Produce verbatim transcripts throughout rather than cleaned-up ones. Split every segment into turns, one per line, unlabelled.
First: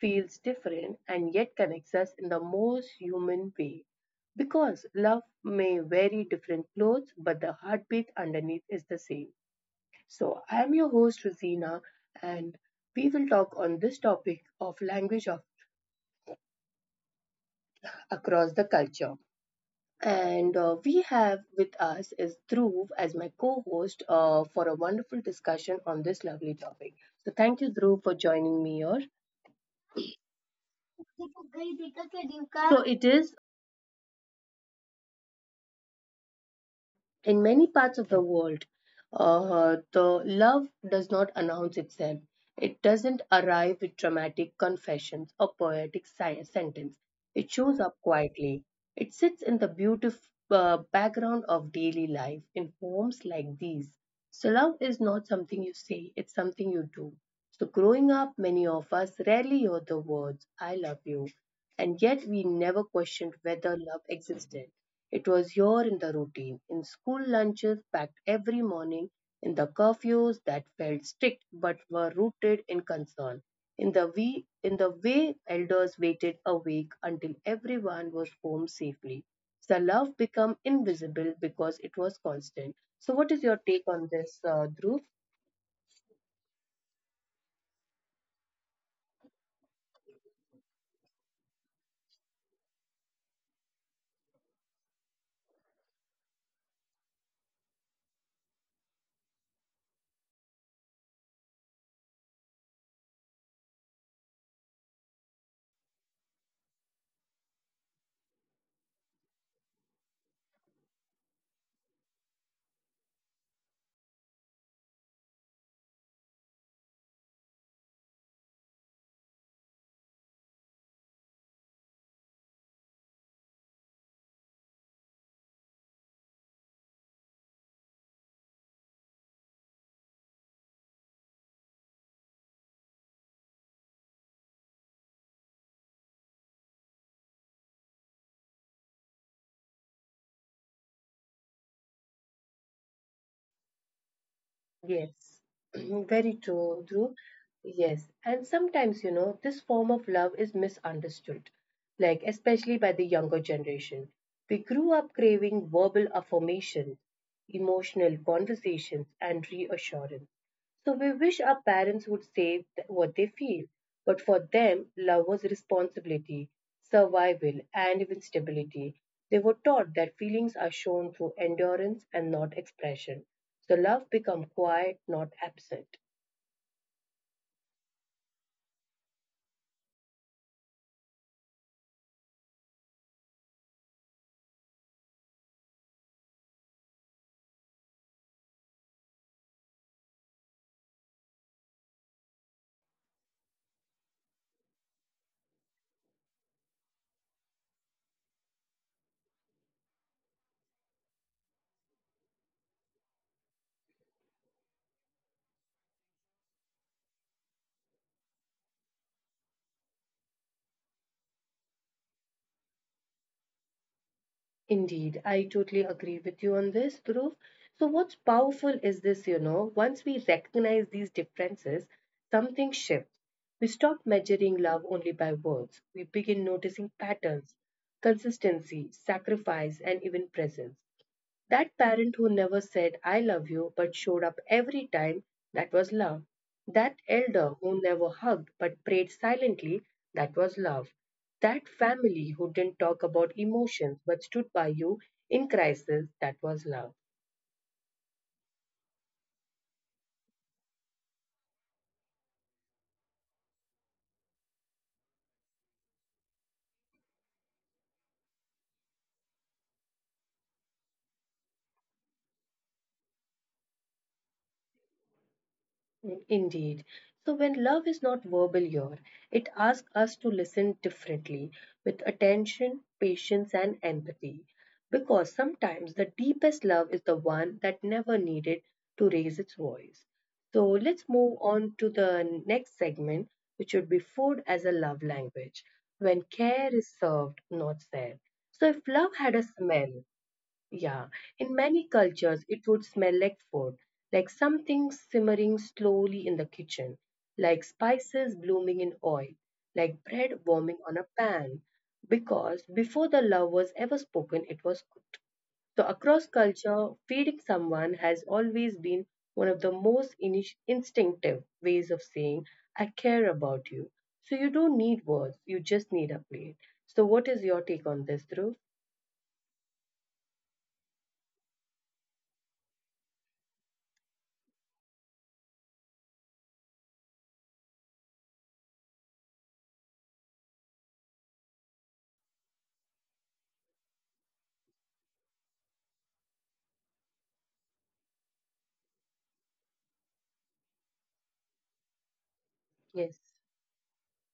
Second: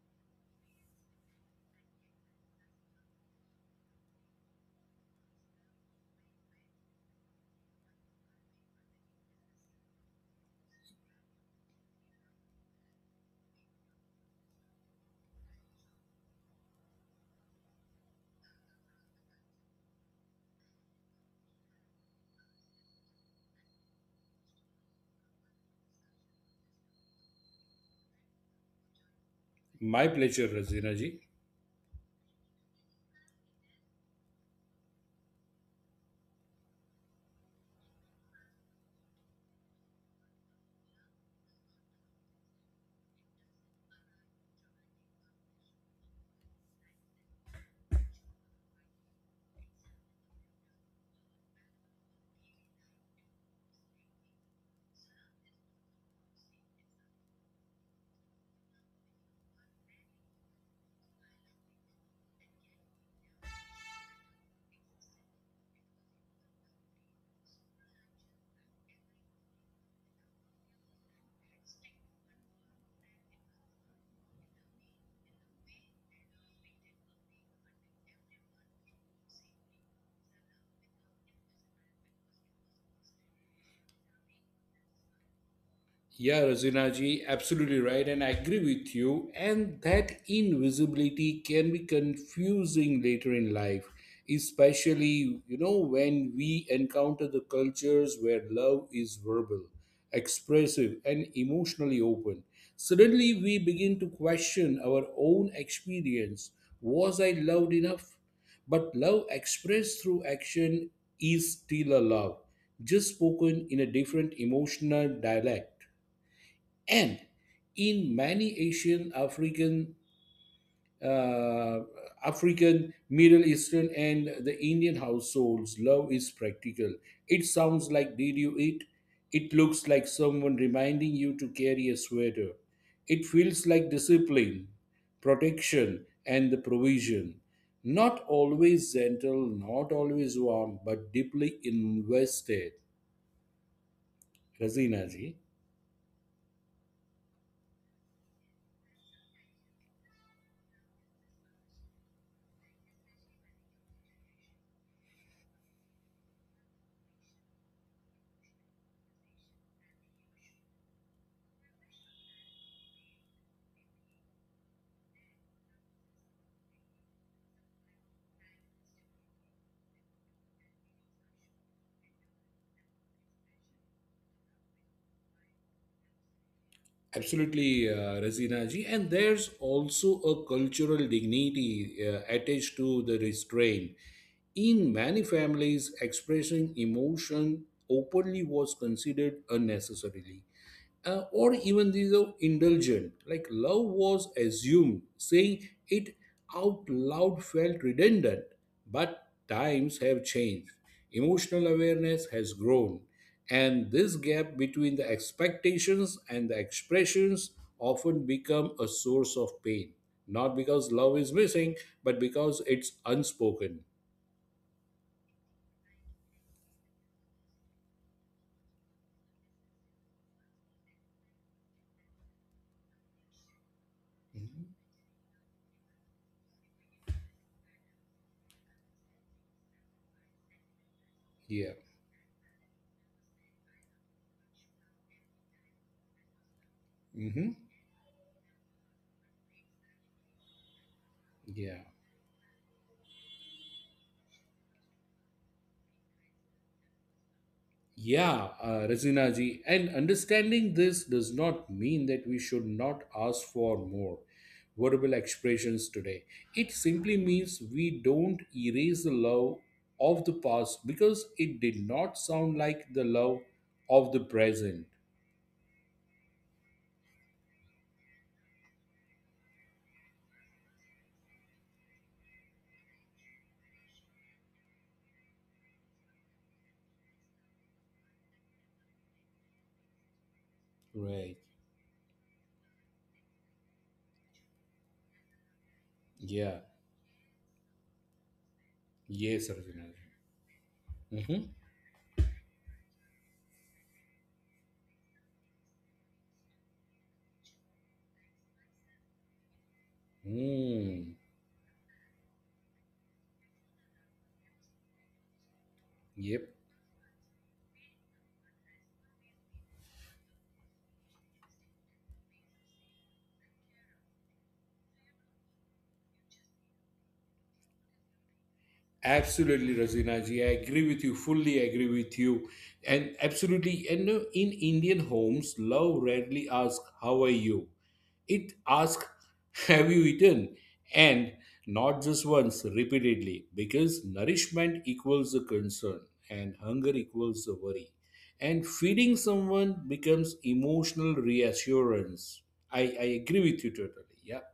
feels different, and yet connects us in the most human way. Because love may wear different clothes, but the heartbeat underneath is the same. So, I am your host, Rosina, and we will talk on this topic of language of across the culture. And uh, we have with us is Dhruv as my co-host uh, for a wonderful discussion on this lovely topic. So thank you, Dhruv, for joining me here.
My pleasure, Razina ji.
So it is in many parts of the world. Uh, the love does not announce itself. It doesn't arrive with dramatic confessions or poetic si- sentence. It shows up quietly. It sits in the beautiful uh, background of daily life in homes like these. So, love is not something you say, it's something you do. So, growing up, many of us rarely hear the words, I love you, and yet we never questioned whether love existed. It was here in the routine, in school lunches packed every morning, in the curfews that felt strict but were rooted in concern in the, we, in the way elders waited a week until everyone was home safely. The love became invisible because it was constant. So, what is your take on this, uh, Dhruv?
Yeah, Razinaji, absolutely right, and I agree with you. And that invisibility can be confusing later in life, especially you know when we encounter the cultures where love is verbal, expressive, and emotionally open. Suddenly, we begin to question our own experience. Was I loved enough? But love expressed through action is still a love, just spoken in a different emotional dialect and in many Asian, African, uh, African, Middle Eastern, and the Indian households, love is practical. It sounds like "Did you eat?" It looks like someone reminding you to carry a sweater. It feels like discipline, protection, and the provision. Not always gentle, not always warm, but deeply invested. Razina ji.
Yes, very true, Dhruv. Yes, and sometimes, you know, this form of love is misunderstood, like especially by the younger generation. We grew up craving verbal affirmation, emotional conversations, and reassurance. So we wish our parents would say th- what they feel, but for them, love was responsibility, survival, and even stability. They were taught that feelings are shown through endurance and not expression. So love become quiet, not absent.
Absolutely, uh, Razina ji. And there's also a cultural dignity uh, attached to the restraint. In many families, expressing emotion openly was considered unnecessarily uh, or even these are indulgent. Like love was assumed, saying it out loud felt redundant. But times have changed. Emotional awareness has grown, and this gap between the expectations and the expressions often become a source of pain. Not because love is missing, but because it's unspoken.
Indeed, I totally agree with you on this, Dhruv. So, what's powerful is this you know, once we recognize these differences, something shifts. We stop
Mhm.
measuring love only by words, we begin noticing patterns, consistency, sacrifice, and even presence.
Yeah.
That parent who never said, I love you, but showed up every time, that was love. That
Hmm.
elder who never hugged but prayed silently, that was love. That
Yeah.
family who didn't talk about emotions but stood by you in crisis, that was love.
Yeah, uh, Razina ji, and understanding this does not mean that we should not ask for more verbal expressions today. It simply means we don't erase the love of the past because it did not sound like the love of the present.
Mm, Indeed. So, when love is not verbal here, it asks us to listen differently with attention, patience, and empathy. Because sometimes the deepest love is the one that never needed to raise its voice. So, let's
Right.
move on to the next segment, which would be food as a love language, when
Yeah.
care is served, not said. So, if love
Yes,
had a
Razina ji.
smell, yeah,
Mm-hmm.
in many cultures, it would smell like food, like something simmering slowly in the kitchen, like spices blooming in oil, like bread warming
Mm.
on a pan, because before the love was ever spoken, it was cooked. So, across
Yep.
culture, feeding someone has always been one of the most init- instinctive ways of saying, I care about you. So, you don't need words, you just need a plate. So, what is your take on this, Dhruv?
Absolutely, Rajinaji. I agree with you. Fully agree with you. And absolutely, and no, in Indian homes, love rarely asks, How are you? It asks, Have you eaten? And not just once, repeatedly, because nourishment equals a concern and hunger equals a worry. And feeding someone becomes emotional reassurance. I, I
Yes.
agree with you totally. Yep.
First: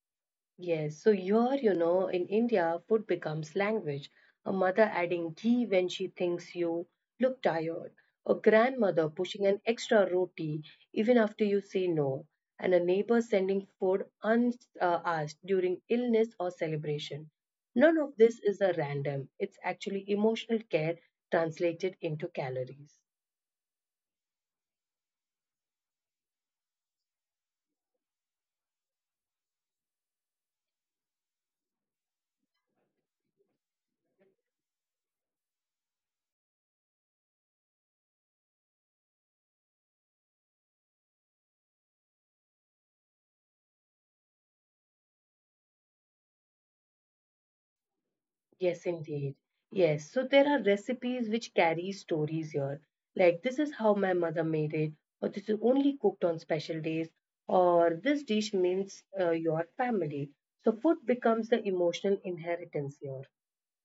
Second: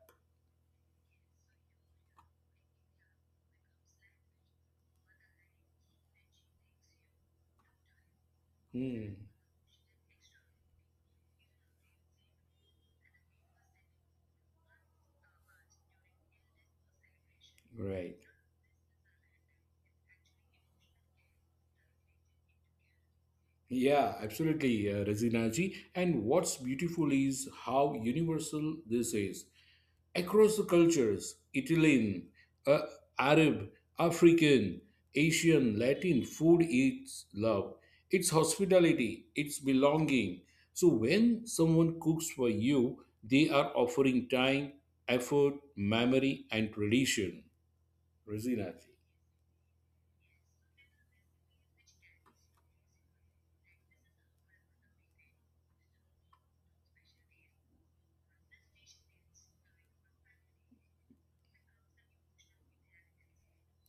Yes, so here, you know, in India, food becomes language. A mother adding ghee when she thinks you look tired, a grandmother
Hmm.
pushing an extra roti even after you say no, and a neighbor sending food unasked during illness or celebration. None of
Right.
this is a random, it's actually emotional care translated into calories.
Yeah, absolutely, uh, Razina ji. And what's beautiful is how universal this is. Across the cultures, Italian, uh, Arab, African, Asian, Latin, food is love. It's hospitality, it's belonging. So when someone cooks for you, they are offering time, effort, memory, and tradition. Razina
Yes,
ji.
indeed. Yes, so there are recipes which carry stories here. Like this is how my mother made it, or this is only cooked on special days, or this dish means uh, your family. So food becomes the emotional inheritance here.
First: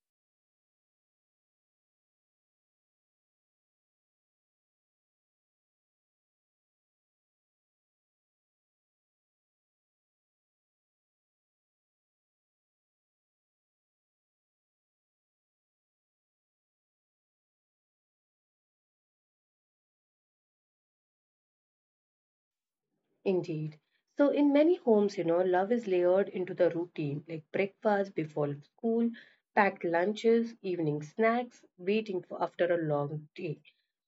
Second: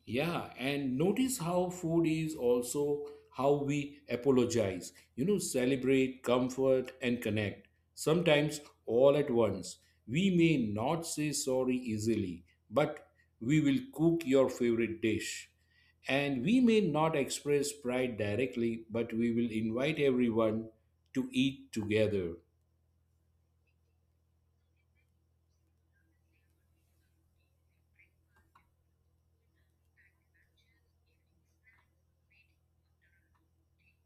Yeah, and notice how food is also how we apologize, you know, celebrate, comfort, and connect. Sometimes all at once. We may not say sorry easily, but we will cook your favorite dish. And we may not express pride directly, but we will invite everyone to eat together.
Indeed. So in many homes, you know, love is layered into the routine, like breakfast before school, packed lunches, evening snacks, waiting for after a long day.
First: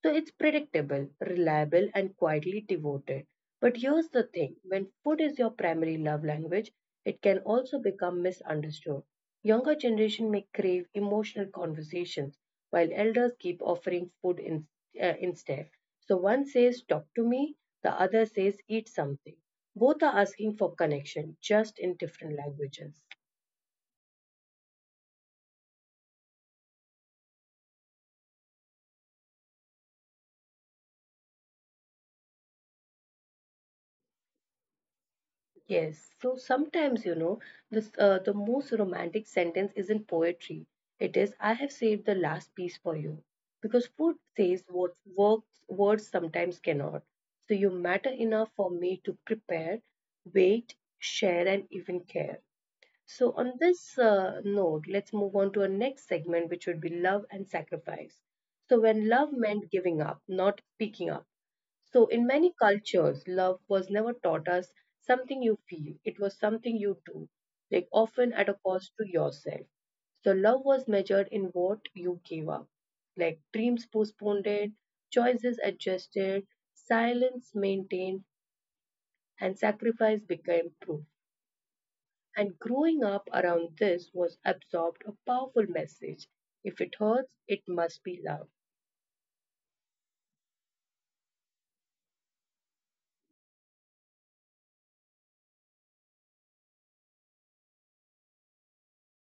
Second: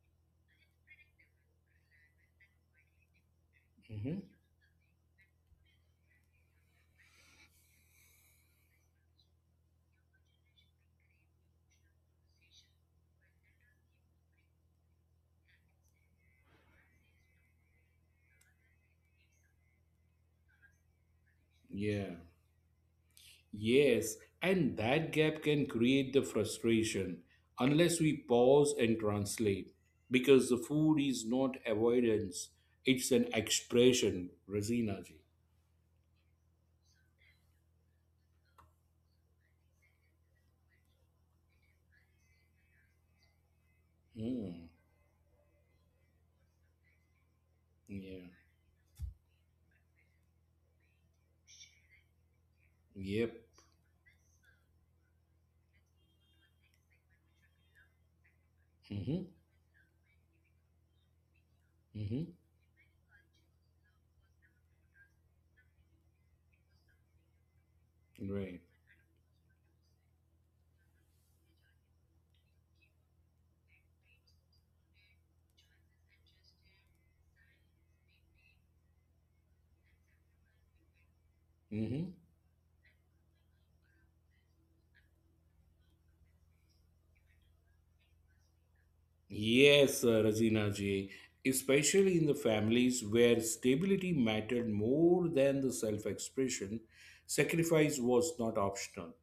So it's predictable, reliable, and quietly devoted. But here's
Mhm.
the thing when food is your primary love language, it can also become misunderstood. Younger generation may crave emotional conversations, while elders keep offering food in, uh, instead. So one says, Talk to me, the other says, Eat something. Both are asking for connection, just in
Yeah.
different languages.
Yes, and that gap can create the frustration unless we pause and translate because the food is not avoidance, it's an expression, Rosina ji.
Yes, so sometimes, you know, this, uh, the most romantic sentence isn't poetry. It is, I have saved the last piece for you. Because food says
Hmm.
what works, words sometimes cannot. So you matter
Yeah.
enough for me to prepare, wait, share, and even care. So,
Yep.
on this uh, note, let's move on to our next segment, which would be love and sacrifice. So, when
Mm-hmm.
love meant giving up, not picking up. So, in
Mm-hmm.
many cultures, love was never taught as something you feel, it was something you do, like often at a
Right.
cost to yourself. So, love was measured in what you gave up, like dreams postponed, choices adjusted, silence maintained, and sacrifice became proof.
Mm-hmm.
And growing up around this was absorbed a powerful message if it hurts, it must be loved.
Yes, uh, Razina ji, especially in the families where stability mattered more than the self expression, sacrifice was not optional,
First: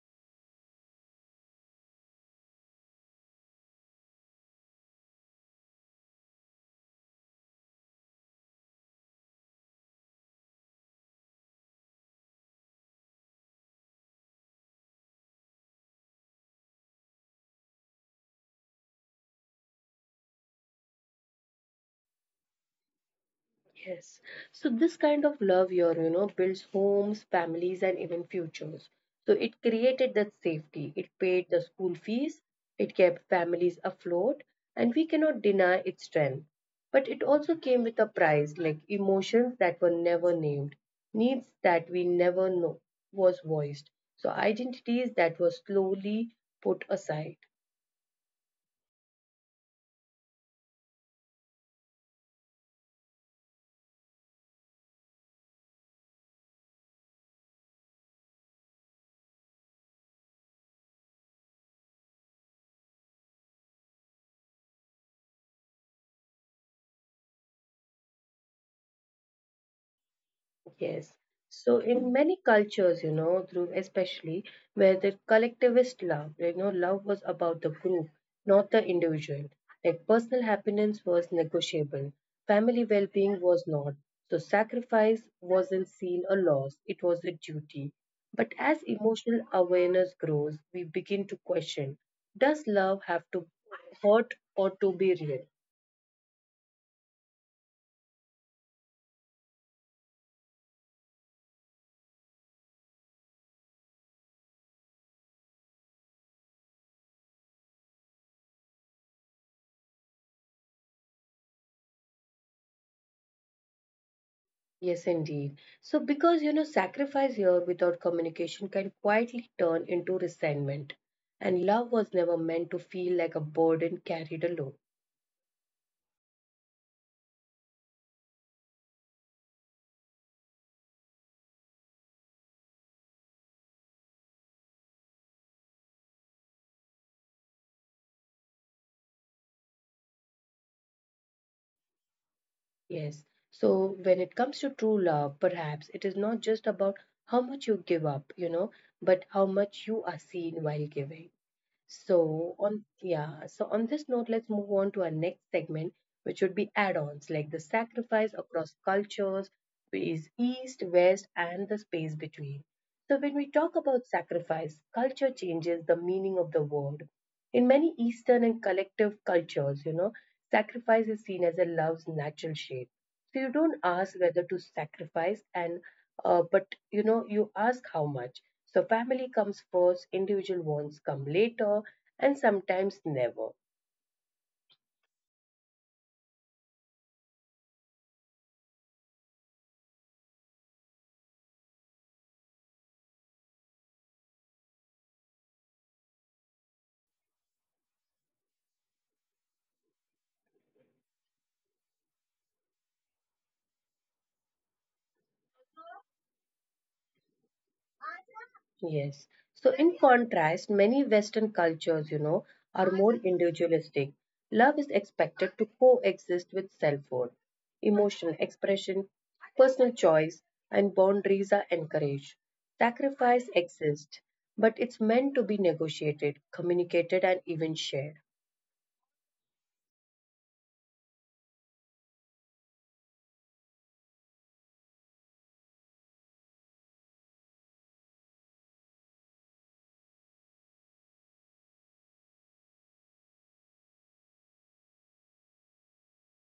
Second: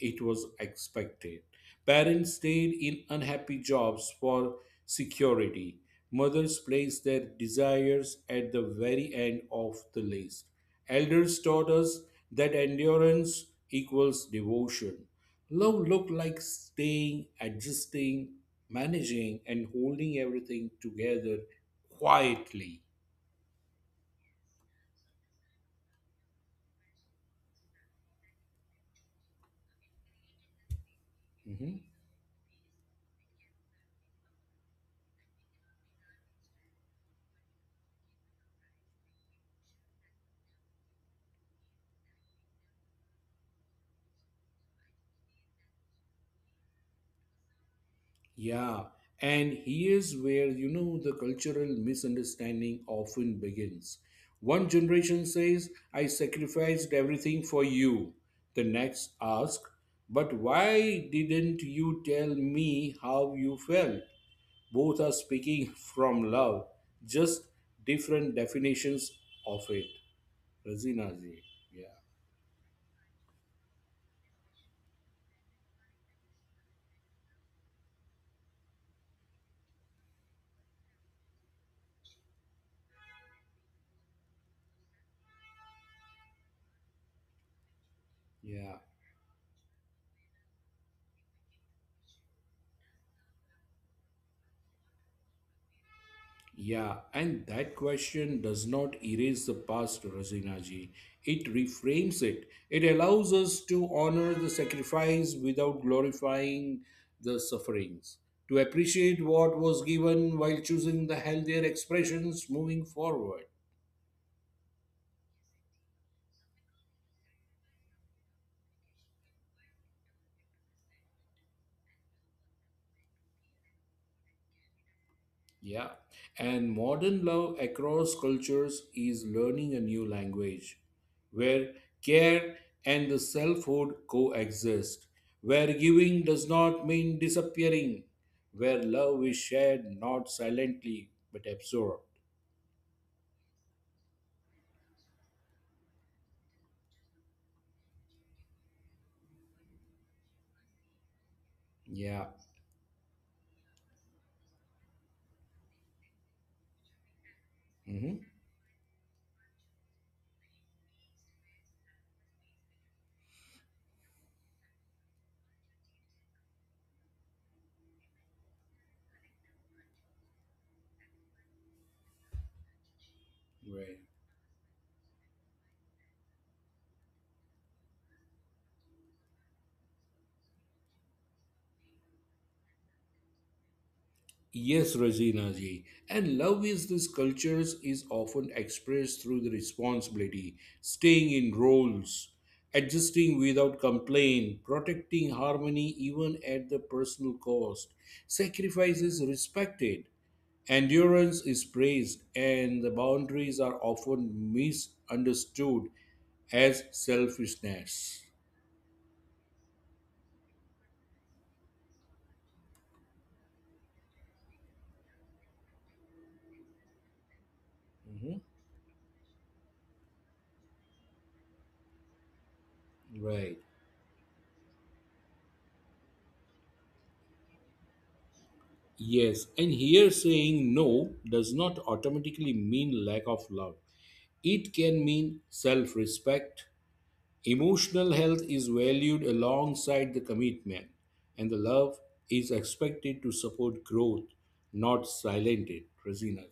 it was expected. Parents stayed in unhappy jobs for security. Mothers placed their desires at the very end of the list. Elders taught us that endurance equals devotion. Love looked like staying, adjusting, managing, and holding everything together quietly.
Yes. So this kind of love here, you know, builds homes, families, and even futures. So it created that safety. It paid the
Mhm.
school fees. It kept families afloat, and we cannot deny its strength. But it also came with a price, like emotions that were never named, needs that we never know was voiced. So identities that were slowly put aside.
Yeah. And here's where, you know, the cultural misunderstanding often begins. One generation says, I sacrificed everything for you. The next asks, But why didn't you tell me how you felt? Both are speaking from love, just different definitions of it. Razina.
Yes. So
Yeah.
in many cultures, you know, through especially where the collectivist love, you know, love was about the group, not the individual. Like personal happiness was negotiable, family well-being was not. So sacrifice wasn't seen a loss, it was a duty. But
Yeah.
as emotional awareness grows, we begin to question, does love have to hurt or to be real?
Yeah. And that question does not erase the past, Razinaji. It reframes it. It allows us to honor the sacrifice without glorifying the sufferings, to appreciate what was given while choosing the healthier expressions moving forward.
Yes, indeed. So, because you know, sacrifice here without communication can quietly turn into resentment. And love was never meant to feel like a burden carried alone.
Yeah. And modern love across cultures is learning a new language where care and the selfhood coexist, where giving does not mean disappearing, where love is shared not silently but absorbed.
Yes. So, when it comes to true love, perhaps it is not just about how much you give up, you know, but how much you are seen while giving.
Yeah.
So, on yeah, so on this note, let's move on to our next segment which would be add-ons like the
Mm-hmm.
sacrifice across cultures, is east, west, and the space between. So when we talk about sacrifice, culture changes the meaning of the word. In many Eastern and collective cultures, you know, sacrifice is seen as a love's natural shape. So you don't
Right.
ask whether to sacrifice and uh, but you know you ask how much. So family comes first, individual wants come later, and sometimes never.
Yes, Rosina ji. And love is this cultures is often expressed through the responsibility, staying in roles, adjusting without complaint, protecting harmony even at the personal cost. Sacrifice is respected, endurance is praised, and the boundaries are often misunderstood as selfishness.
Yes. So, in contrast, many Western cultures, you know, are more individualistic. Love is expected to coexist with self worth. Emotional expression, personal choice, and boundaries are encouraged. Sacrifice
Right.
exists, but it's meant to be negotiated, communicated, and even shared.
Yes, and here saying no does not automatically mean lack of love. It can mean self respect. Emotional health is valued alongside the commitment, and the love is expected to support growth, not silent it. Rosina.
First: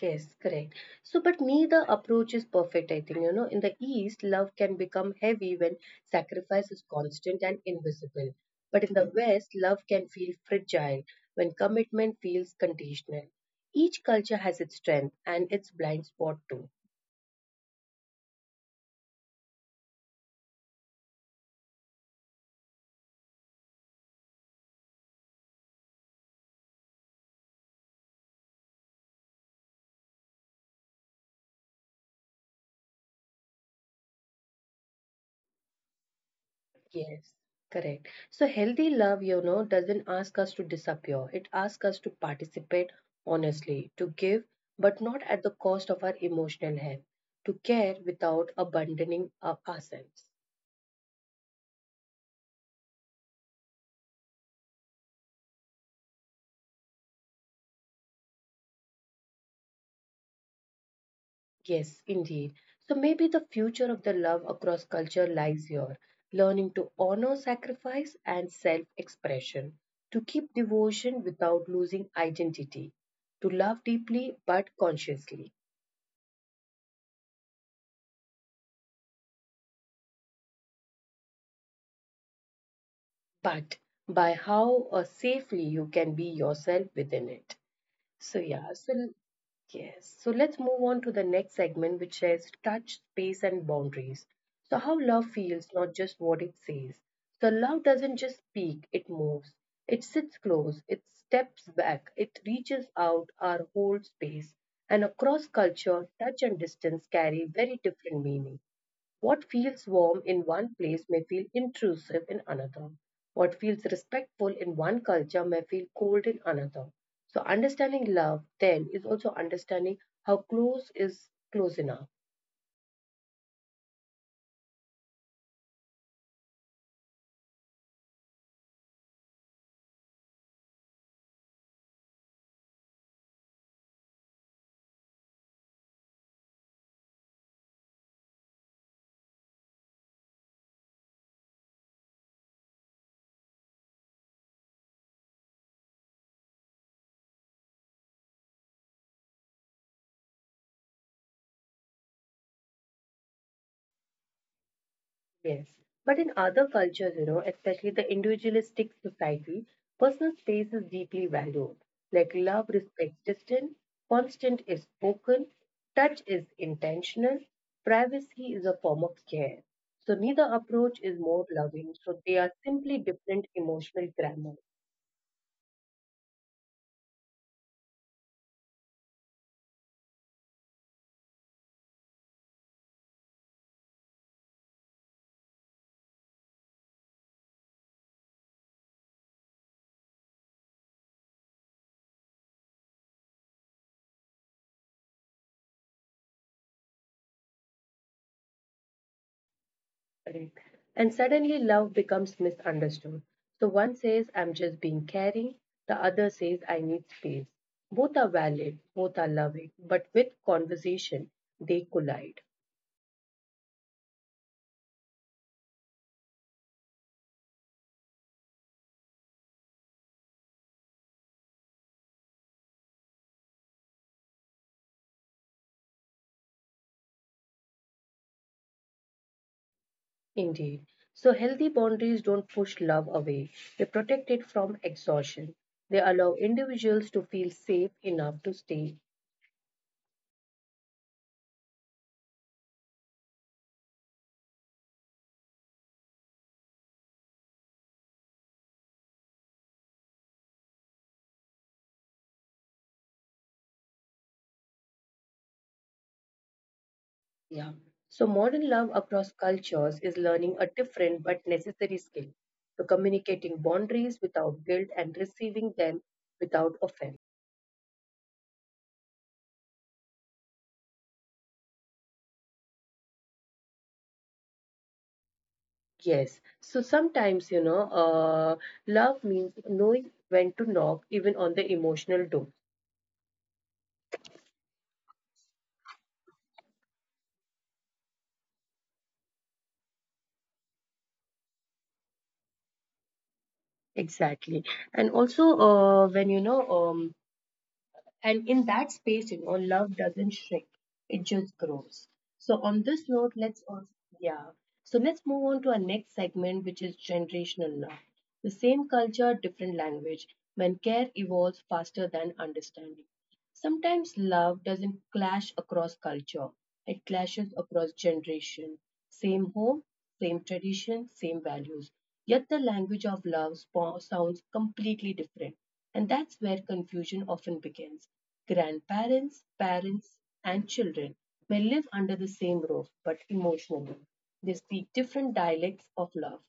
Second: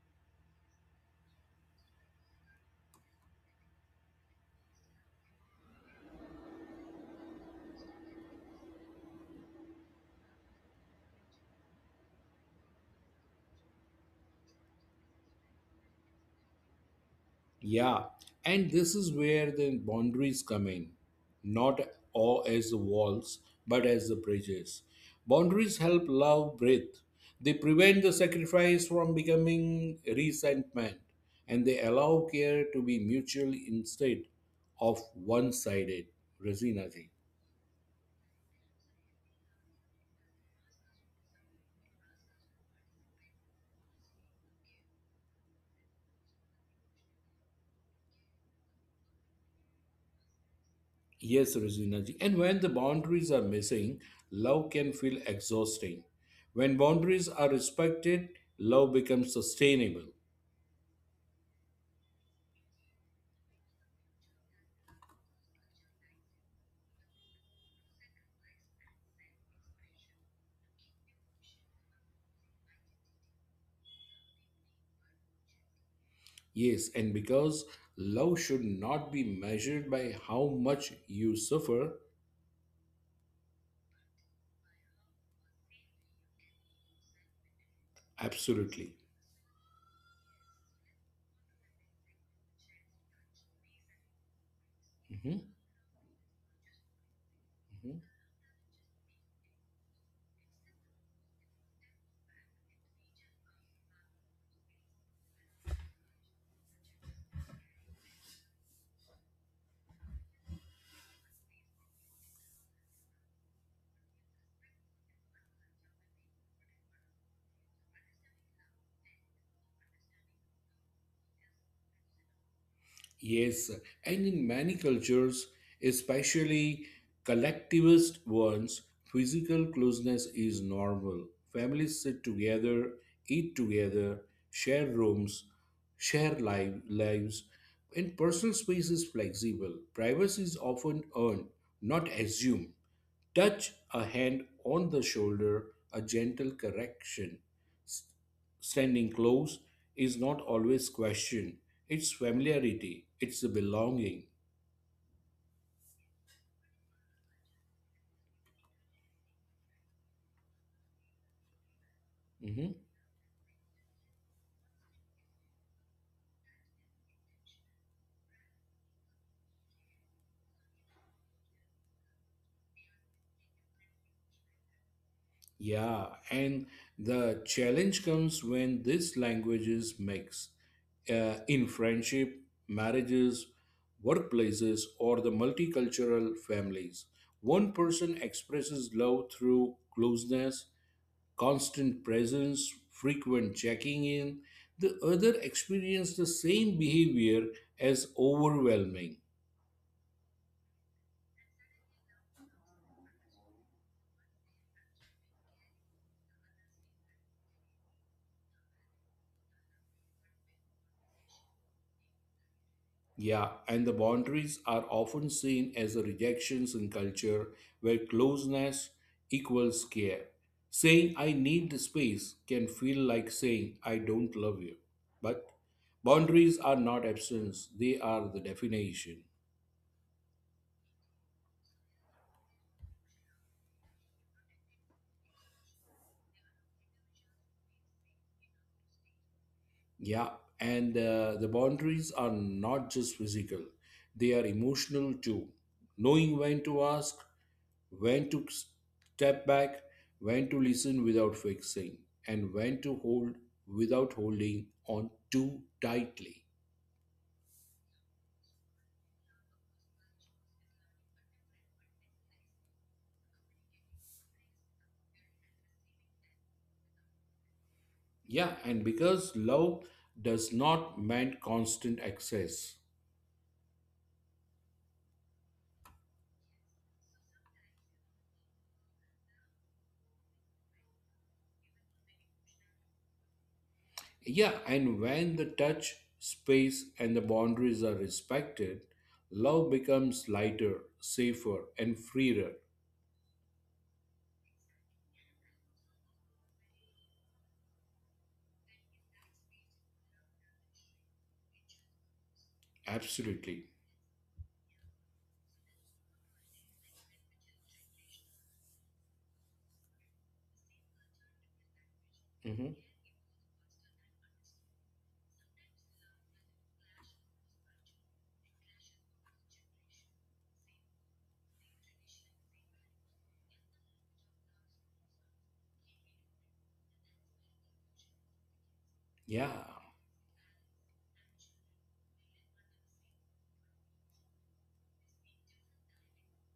Yes, correct. So, but neither approach is perfect, I think. You know, in the East, love can become heavy when sacrifice is constant and invisible. But in the West, love can feel fragile when commitment feels conditional. Each culture has its strength and its blind spot too.
Yeah, and this is where the boundaries come in, not all as the walls, but as the bridges. Boundaries help love breathe. They prevent the sacrifice from becoming resentment, and they allow care to be mutual instead of one-sided. Razina ji.
Yes, correct. So healthy love, you know, doesn't ask us to disappear. It asks us to participate honestly, to give, but not at the cost of our emotional health, to care without abandoning our ourselves.
Yes, Razina ji. And when the boundaries are missing, love can feel exhausting. When boundaries are respected, love becomes sustainable.
Yes, indeed. So maybe the future of the love across culture lies here, learning to honor sacrifice and self expression, to keep devotion without losing identity, to love deeply but consciously
Yes, and because love should not be measured by how much you suffer,
but by how uh, safely you can be yourself within it. So, yeah, so
absolutely.
l- yes, so let's move on to the next segment, which says touch, space, and boundaries. So, how love
Mhm,
feels, not just what it says. So, love
mhm.
doesn't just speak, it moves, it sits close, it steps back, it reaches out our whole space. And across culture, touch and distance carry very different meaning. What feels warm in one place may feel intrusive in another. What feels respectful in one culture may feel cold in another. So understanding love then is also understanding how close is close enough.
Yes, and in many cultures, especially collectivist ones, physical closeness is normal. Families sit together, eat together, share rooms, share live, lives, and personal space is flexible. Privacy is often earned, not assumed. Touch, a hand on the shoulder, a gentle correction. Standing close is not always question. It's familiarity. It's the belonging.
Yes, but in other cultures, you know, especially the individualistic society, personal space is deeply valued. Like love
Mhm.
respects distance, constant is spoken, touch is intentional, privacy is a form of care. So neither approach is more loving, so they are simply different emotional grammar.
Yeah, and the challenge comes when these languages mix uh, in friendship, marriages, workplaces, or the multicultural families. One person expresses love through closeness, constant presence, frequent checking in, the other experience the same behavior as overwhelming.
Correct. And suddenly love becomes misunderstood. So one says, I'm just being caring. The other says, I need space. Both are valid, both are loving, but with conversation, they collide.
Yeah, and the boundaries are often seen as a rejections in culture where closeness equals care. Saying I need the space can feel like saying I don't love you. But boundaries are not absence, they are the definition.
Indeed. So healthy boundaries don't push love away, they protect it from exhaustion. They allow individuals to feel safe enough to stay
Yeah, and uh, the boundaries are not just physical, they are emotional too. Knowing when to ask, when to step back, when to listen without fixing, and when to hold without holding on too tightly.
Yeah. So modern love across cultures is learning a different but necessary skill. So communicating boundaries without guilt and receiving them without offense.
Yeah, and because love does not mean constant access.
Yes. So sometimes, you know, uh, love means knowing when to knock even on the emotional door.
Yeah, and when the touch, space, and the boundaries are respected, love becomes lighter, safer, and freer.
Exactly. And also, uh, when you know, um, And in that space, you know, love doesn't shrink, it just grows. So, on this note, let's,
Absolutely.
also, yeah. So, let's move on to our next segment, which is generational love. The same culture, different language, when care evolves faster than
Hmm.
understanding. Sometimes love doesn't clash across culture, it clashes across generation. Same home, same tradition, same values. Yet the language of love spo- sounds completely different. And that's where confusion often begins. Grandparents,
Yeah.
parents, and children may live under the same roof, but emotionally, they speak different dialects of love.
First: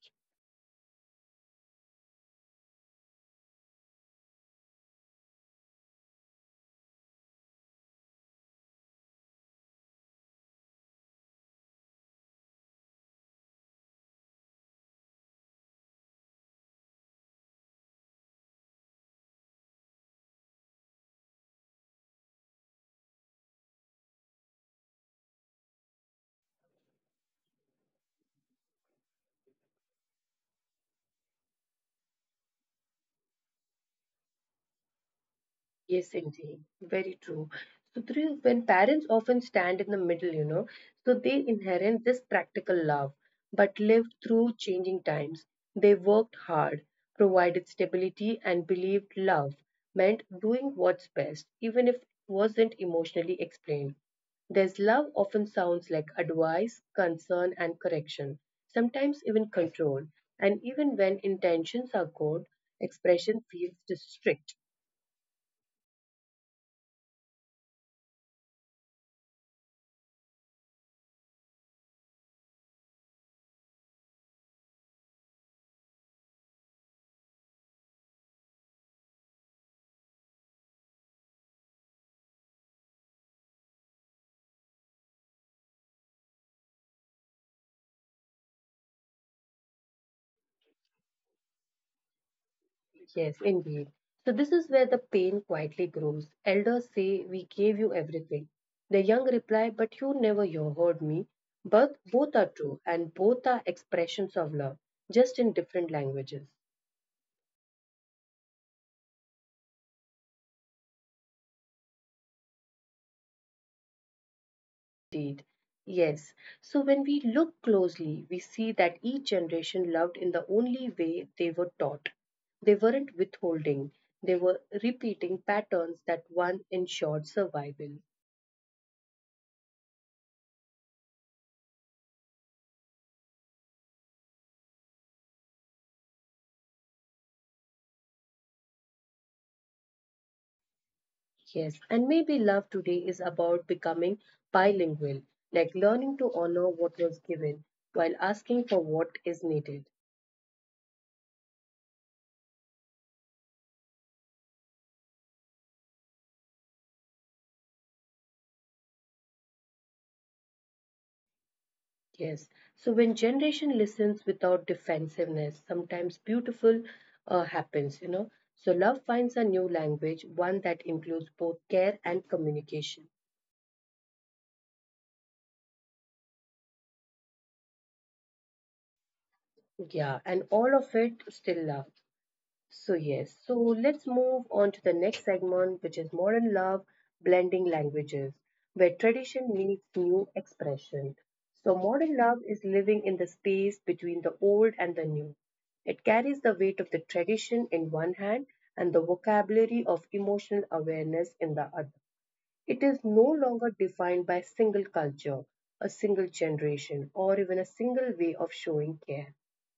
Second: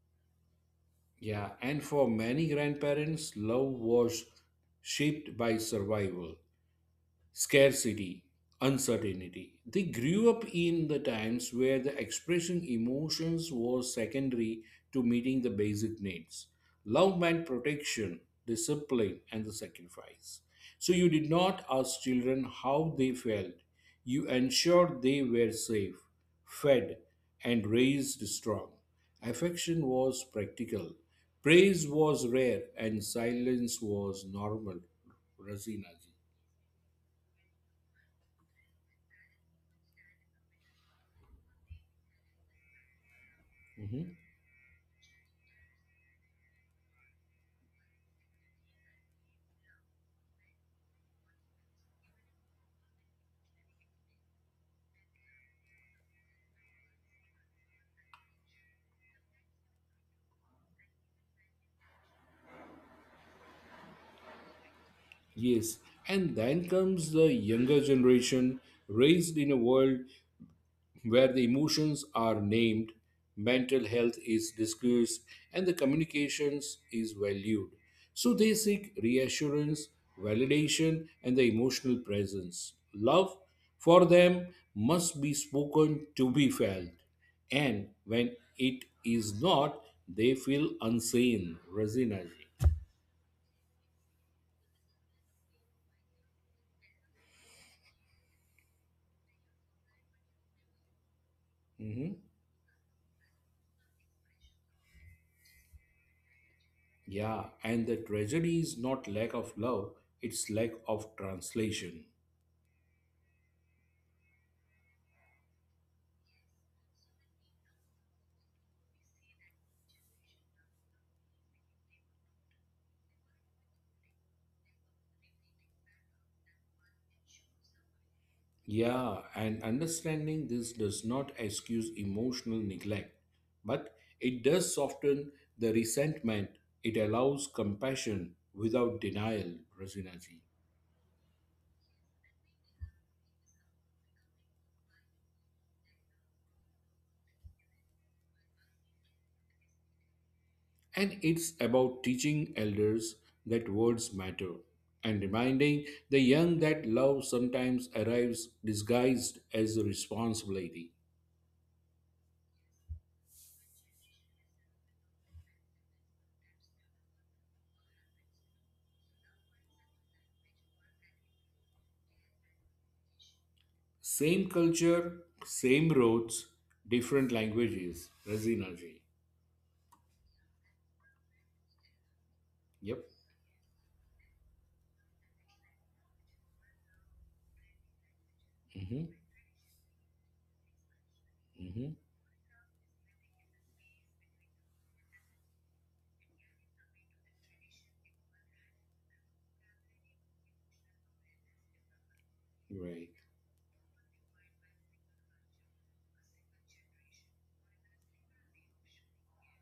Yeah. And for many grandparents, love was shaped by survival, scarcity, uncertainty. They grew up in the times where the expressing emotions was secondary to meeting the basic needs. Love meant protection, discipline, and the sacrifice. So you did not ask children how they felt. You ensured they were safe, fed, and raised strong. Affection was practical. Praise was rare and silence was normal. Razina
Yes, indeed. Very true. So, Dhruv, when parents often stand in the middle, you know, so they inherit this practical love, but lived
ji.
through changing times. They worked hard, provided stability, and believed love meant doing what's best, even if it wasn't emotionally explained. There's love often sounds like advice, concern, and correction, sometimes even control. And even when intentions are good, expression feels strict.
Yes, and then comes the younger generation raised in a world where the emotions are named, mental health is discussed, and the communications is valued. So they seek reassurance, validation, and the emotional presence. Love for them must be spoken to be felt, and when it is not, they feel unseen. Razinaji.
Yes, indeed. So, this is where the pain quietly grows. Elders say, "We gave you everything." The young reply, "But you never you heard me." But both are true, and both are expressions of love, just in different languages.
Yeah, and the tragedy is not lack of love, it's lack of translation.
Indeed. Yes. So, when we look closely, we see that each generation loved in the only way they were taught. They weren't withholding, they were repeating patterns that one ensured survival.
Yeah, and understanding this does not excuse emotional neglect, but it does soften the resentment. It allows compassion without denial, Rasinaji.
Yes, and maybe love today is about becoming bilingual, like learning to honor what was given while asking for what is needed.
And it's about teaching elders that words matter and reminding the young that love sometimes arrives disguised as a responsibility.
Yes, so when generation listens without defensiveness, sometimes beautiful uh, happens, you know. So love finds a new language, one that includes both care and communication.
Same culture, same roads, different languages. Razina ji.
Yeah, and all of it still love. So,
Yep.
yes, so let's move on to the next segment, which is modern love blending languages, where
Mm-hmm.
tradition meets new expression. So,
Mm-hmm.
modern love is living in the space between the old and the new. It carries the weight of the tradition in one hand and the vocabulary of emotional awareness in the other. It is
Right.
no longer defined by a single culture, a single generation, or even a single way of showing care.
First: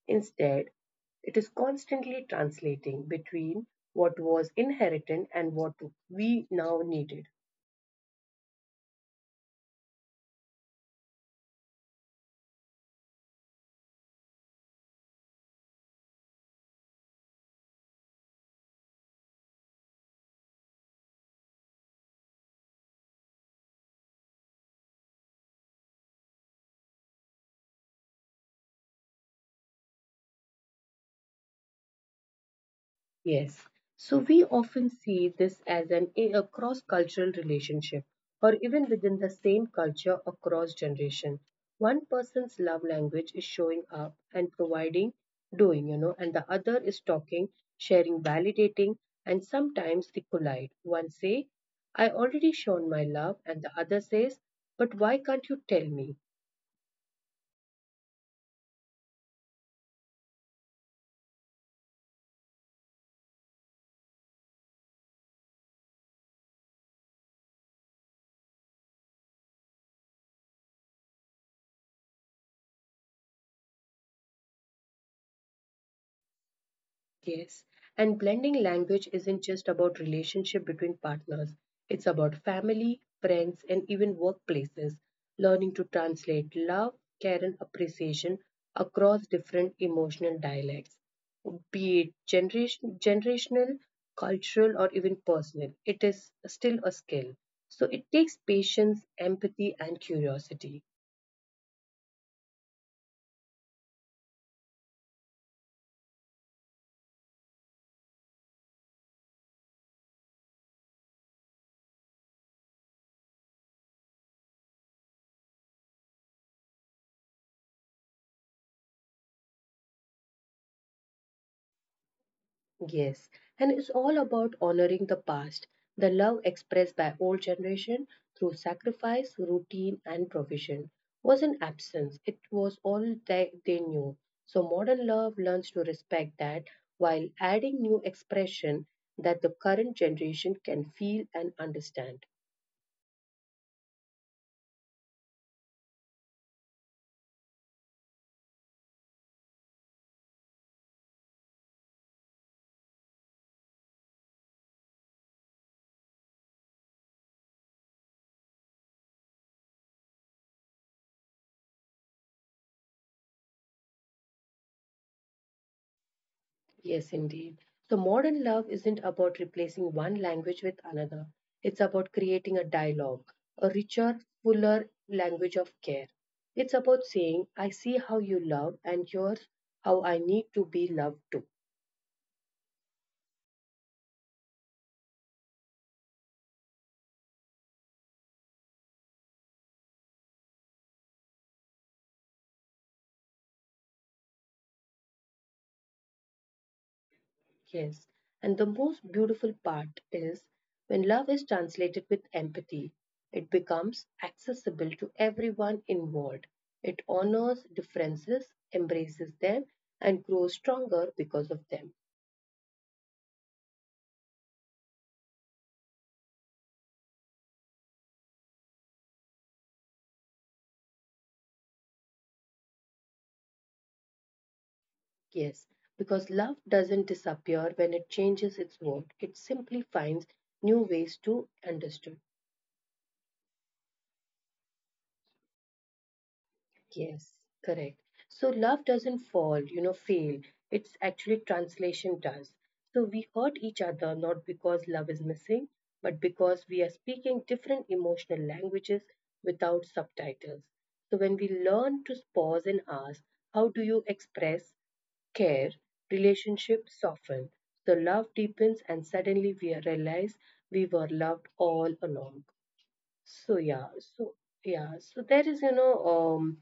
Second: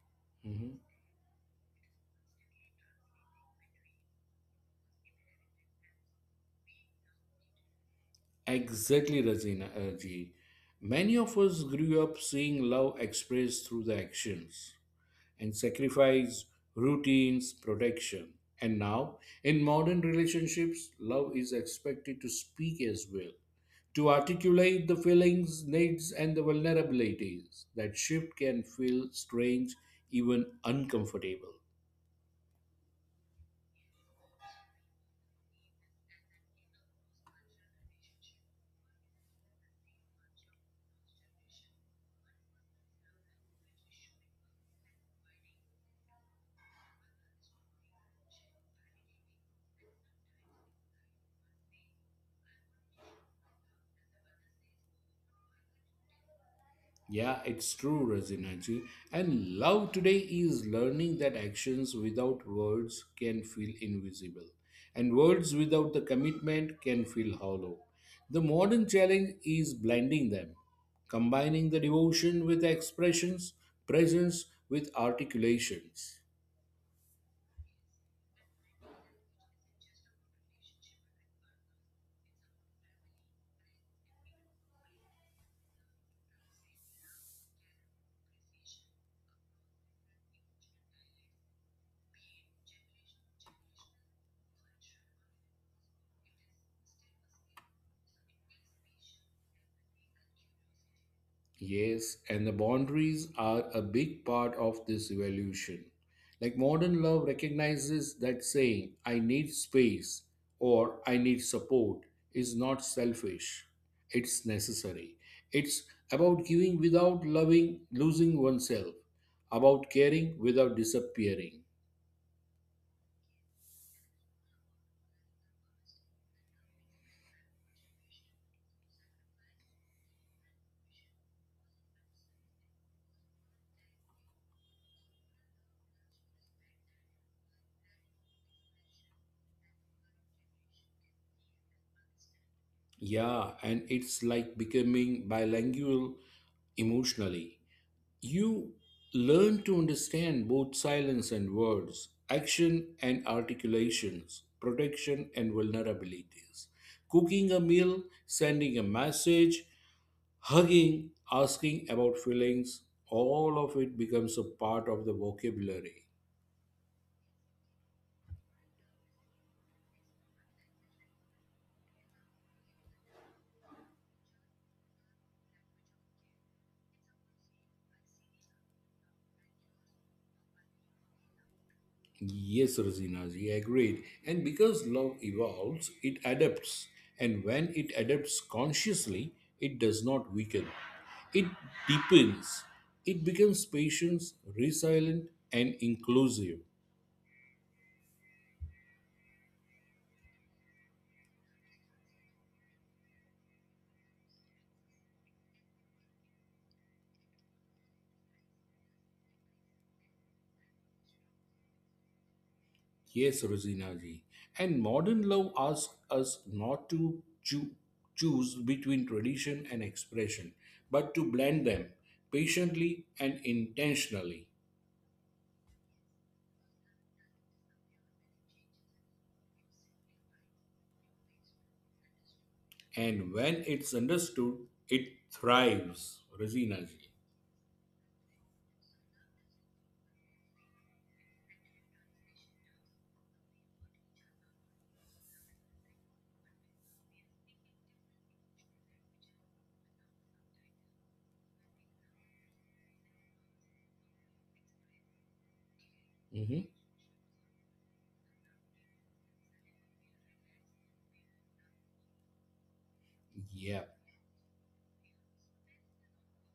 Instead,
Mm-hmm.
it is constantly translating between what was inherited and what we now needed.
Exactly, Razina uh, ji. Many of us grew up seeing love expressed through the actions, and sacrifice, routines, protection. And now, in modern relationships, love is expected to speak as well, to articulate the feelings, needs, and the vulnerabilities. That shift can feel strange, even uncomfortable.
Yes. So we often see this as an a cross-cultural relationship or even within the same culture across generation. One person's love language is showing up and providing, doing, you know, and the other is talking, sharing, validating, and sometimes they collide. One say, "I already shown my love," and the other says, "But why can't you tell me?"
Yeah, it's true, Razinaji. And love today is learning that actions without words can feel invisible, and words without the commitment can feel hollow. The modern challenge is blending them, combining the devotion with expressions, presence with articulations.
Yes, and blending language isn't just about relationship between partners. It's about family, friends, and even workplaces. Learning to translate love, care, and appreciation across different emotional dialects, be it generation, generational, cultural, or even personal, it is still a skill. So it takes patience, empathy, and curiosity.
Yes, and the boundaries are a big part of this evolution. Like modern love recognizes that saying, I need space or I need support is not selfish, it's necessary. It's about giving without loving, losing oneself, about caring without disappearing.
Yes, and it's all about honoring the past, the love expressed by old generation through sacrifice, routine, and provision wasn't absence. It was all they, they knew. So modern love learns to respect that while adding new expression that the current generation can feel and understand.
Yeah, and it's like becoming bilingual emotionally. You learn to understand both silence and words, action and articulations, protection and vulnerabilities. Cooking a meal, sending a message, hugging, asking about feelings, all of it becomes a part of the vocabulary.
Yes, indeed. So, modern love isn't about replacing one language with another. It's about creating a dialogue, a richer, fuller language of care. It's about saying, "I see how you love, and here's how I need to be loved too."
Yes, Rosinaji, agreed. And because love evolves, it adapts. And when it adapts consciously, it does not weaken. It deepens. It becomes patient, resilient, and inclusive.
Yes. And the most beautiful part is when love is translated with empathy, it becomes accessible to everyone involved. It honors differences, embraces them, and grows stronger because of them.
Yes, Rosinaji. And modern love asks us not to choo- choose between tradition and expression, but to blend them patiently and intentionally.
Yes, because love doesn't disappear when it changes its mode. It simply finds new ways to understood.
And when it's understood, it thrives. Razina ji.
Yes, correct. So love doesn't fall, you know, fail. It's actually translation does. So we hurt each other not because love is missing, but because we are speaking different emotional languages without subtitles. So when we learn to pause and ask, how do you express care,
Hmm.
relationships soften, the love deepens, and suddenly we realize we were loved all along. So yeah,
Yeah.
so yeah, so there is, you know, um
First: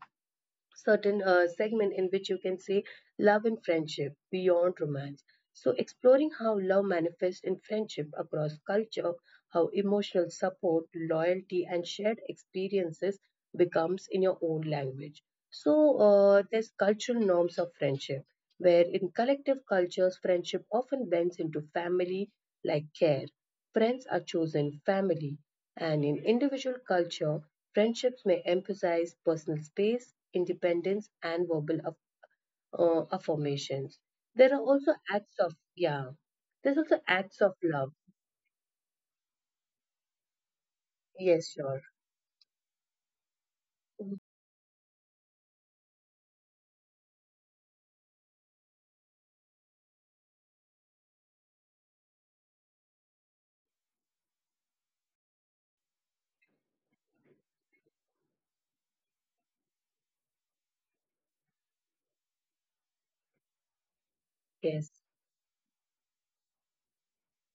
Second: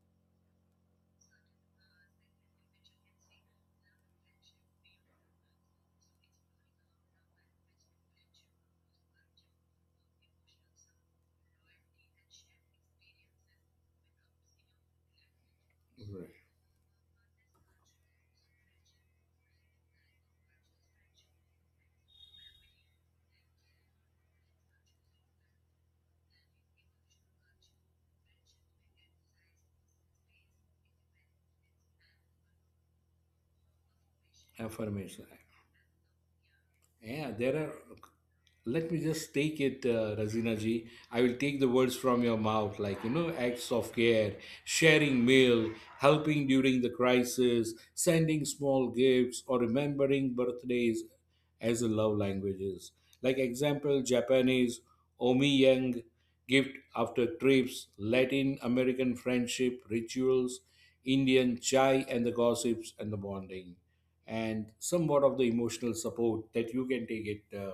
certain uh, segment in which you can say love and friendship beyond romance. So, exploring how love manifests in friendship across culture, how emotional support, loyalty, and shared experiences becomes in your own language. So,
Right.
uh, there's cultural norms of friendship, where in collective cultures, friendship often bends into family like care. Friends are chosen, family, and in individual culture, friendships may emphasize personal space, independence, and verbal aff- uh, affirmations. There are also
Affirmation.
acts of, yeah, there's also
Yeah, there
acts
are,
of love.
let me just take it, uh, razina ji, I will take
Yes,
the words
sure.
from your mouth. Like, you know acts of care, sharing meal, helping during the crisis, sending small gifts, or remembering birthdays, as a love languages. Like example, japanese omiyang gift after trips, latin american friendship rituals, indian chai and the gossips and the bonding, and
Yes.
somewhat of the emotional support that you can take it, uh,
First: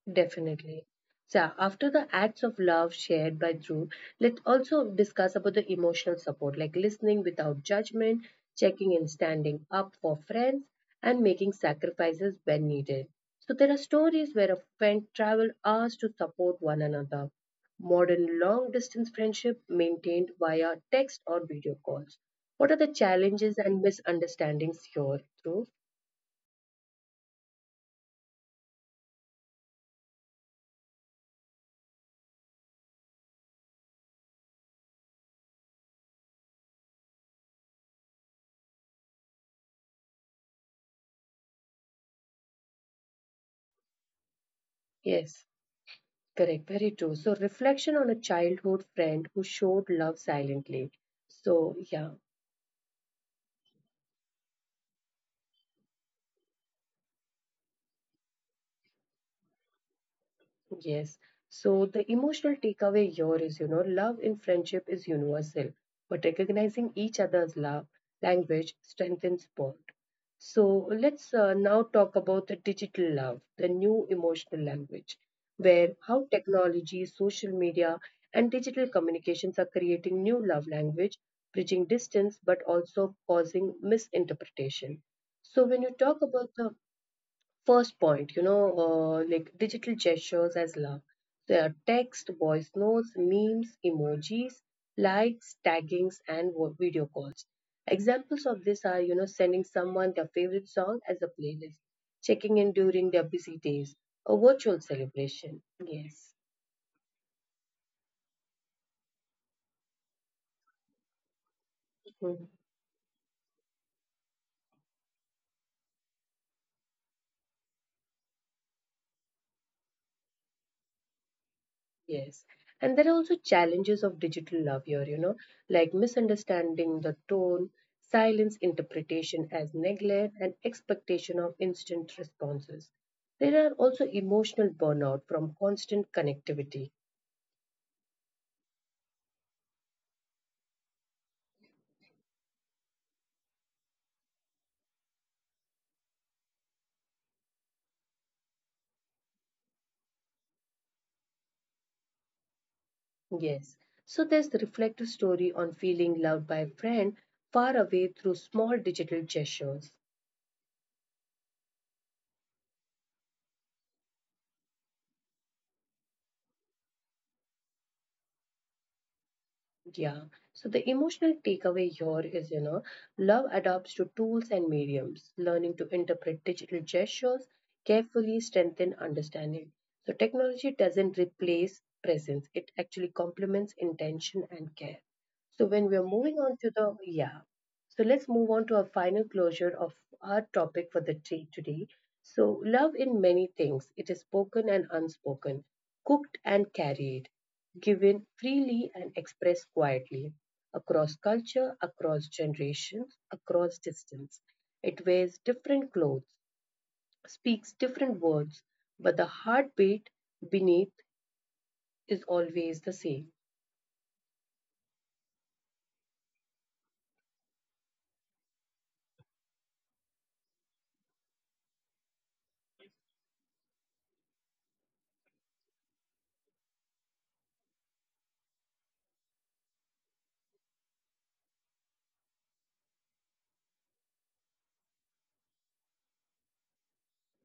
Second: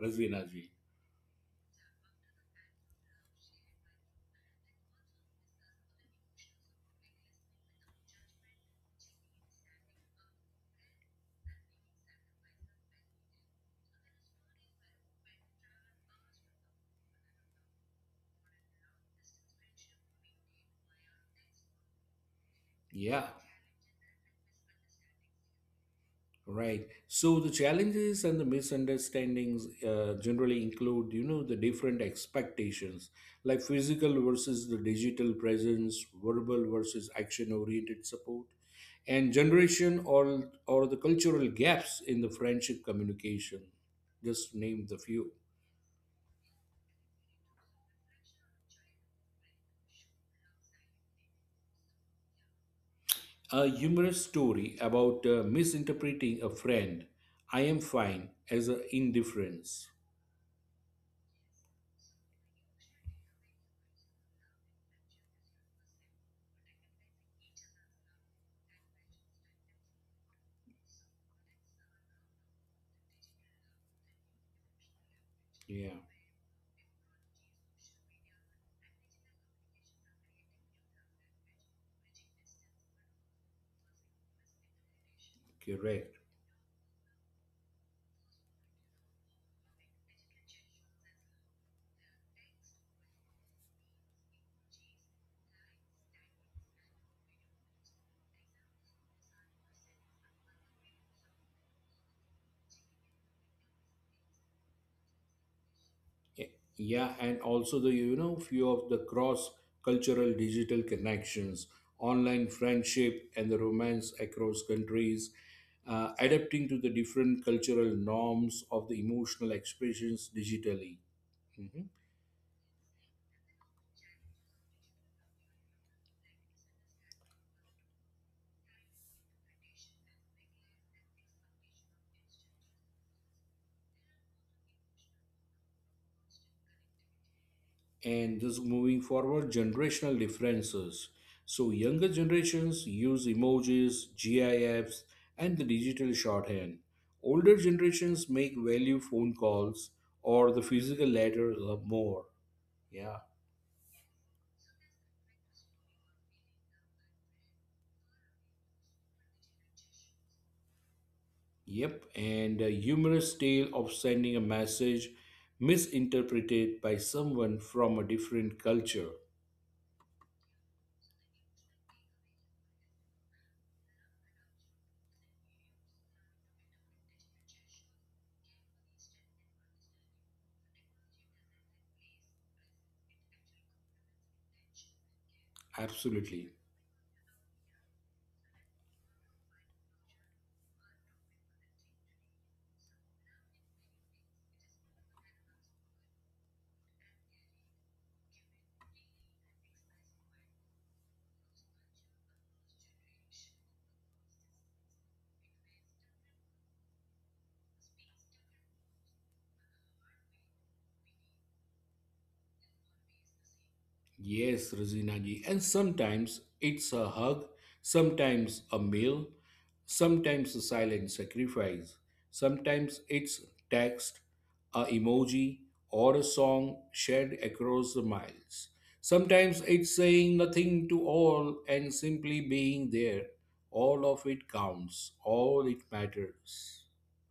Razina ji.
Definitely. So after the acts of love shared by Dhruv, let's also discuss about the emotional support, like listening without judgment, checking and standing up for friends, and making sacrifices when needed. So there are stories where a friend traveled hours to support one another. Modern long distance friendship maintained via text or video calls. What are the
Yeah,
challenges and misunderstandings here, Dhruv?
right. So the challenges and the misunderstandings uh, generally include, you know, the different expectations, like physical versus the digital presence, verbal versus action-oriented support, and generation or or the cultural gaps in the friendship communication. Just name the few.
Yes. Correct, very true. So, reflection on a childhood friend who showed love silently. So, yeah,
A humorous story about uh, misinterpreting a friend. I am fine as an indifference.
yes. So, the emotional takeaway here is, you know, love in friendship is universal, but recognizing each other's love language strengthens bonds. So let's uh, now talk about the digital love, the new emotional language, where
Yeah,
how technology, social media, and digital communications are creating new love language, bridging distance but also causing misinterpretation. So when you
correct.
talk about the first point, you know, uh, like digital gestures as love. There are text, voice notes, memes, emojis, likes, taggings, and vo- video calls. Examples of this are, you know, sending someone their favorite song as a playlist, checking in during their busy days, a virtual celebration. Yes.
Yeah, and also the you know few of the cross cultural digital connections, online
Mm-hmm.
friendship, and the romance across countries, uh, adapting to the different cultural norms of the emotional expressions digitally. Mhm.
Yes. And there are also challenges of digital love here, you know, like misunderstanding the tone, silence interpretation as neglect, and expectation of instant responses. There are also emotional burnout from constant connectivity.
And this moving forward, generational differences. So younger generations use emojis, GIFs, and the digital shorthand. Older generations make value phone calls or the physical letters or more. Yeah.
Yes. So there's the reflective story on feeling loved by a friend far away through small digital gestures.
Yep. And a humorous tale of sending a message misinterpreted by someone from a different culture.
Yeah. So the emotional takeaway here is, you know, love adapts to tools and mediums, learning to interpret digital gestures, carefully strengthen understanding. So technology doesn't replace presence, it actually complements intention and care. So when we are moving on
Absolutely.
to the yeah. So let's move on to our final closure of our topic for the day today. So love in many things. It is spoken and unspoken, cooked and carried, given freely and expressed quietly across culture, across generations, across distance. It wears different clothes, speaks different words, but the heartbeat beneath is always the same.
Yes, Rosina ji. And sometimes it's a hug, sometimes a meal, sometimes a silent sacrifice, sometimes it's text, a emoji, or a song shared across the miles. Sometimes it's saying nothing to all and simply being there. All of it counts, all it matters.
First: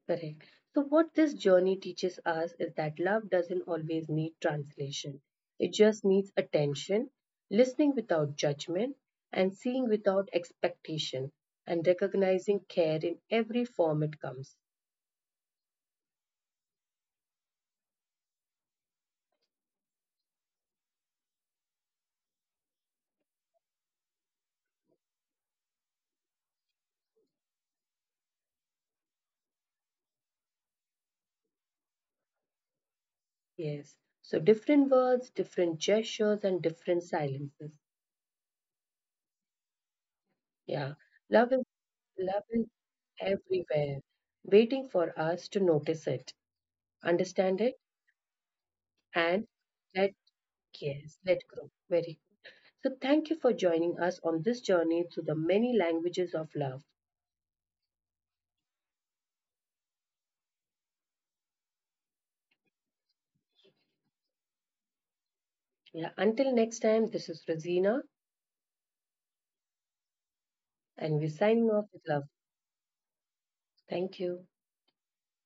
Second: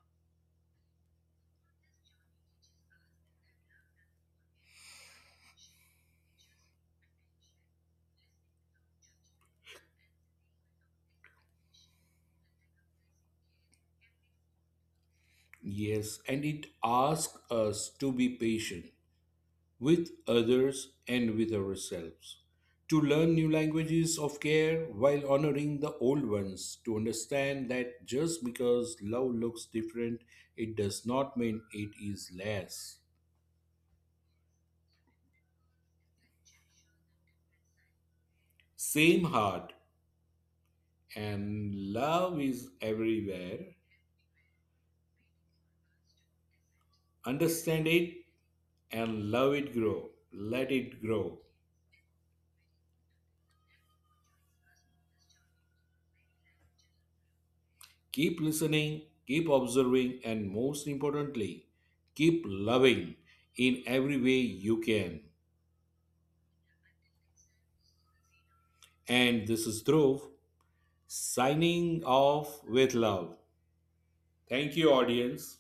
Correct. So, what this journey teaches us is that love doesn't always need translation, it just needs attention, listening without judgment, and seeing without expectation, and recognizing care in every form it comes.
Yes, and it asks us to be patient with others and with ourselves. To learn new languages of care while honoring the old ones, to understand that just because love looks different, it does not mean it is less.
Yes. So different words, different gestures, and different silences.
Same heart
Yeah. Love is,
and love
love is
is everywhere.
everywhere, waiting for us to notice it, understand it,
Understand it and
and
love it grow.
let,
Let it
yes, let
grow.
grow. Very good. So thank you for joining us on this journey through the many languages of love.
Keep listening, keep observing, and most importantly, keep loving in every way you can.
Yeah. Until next time, this is Rosina,
And this is Dhruv
and we're signing off
signing
with love.
off with love.
Thank you.
Thank you, audience.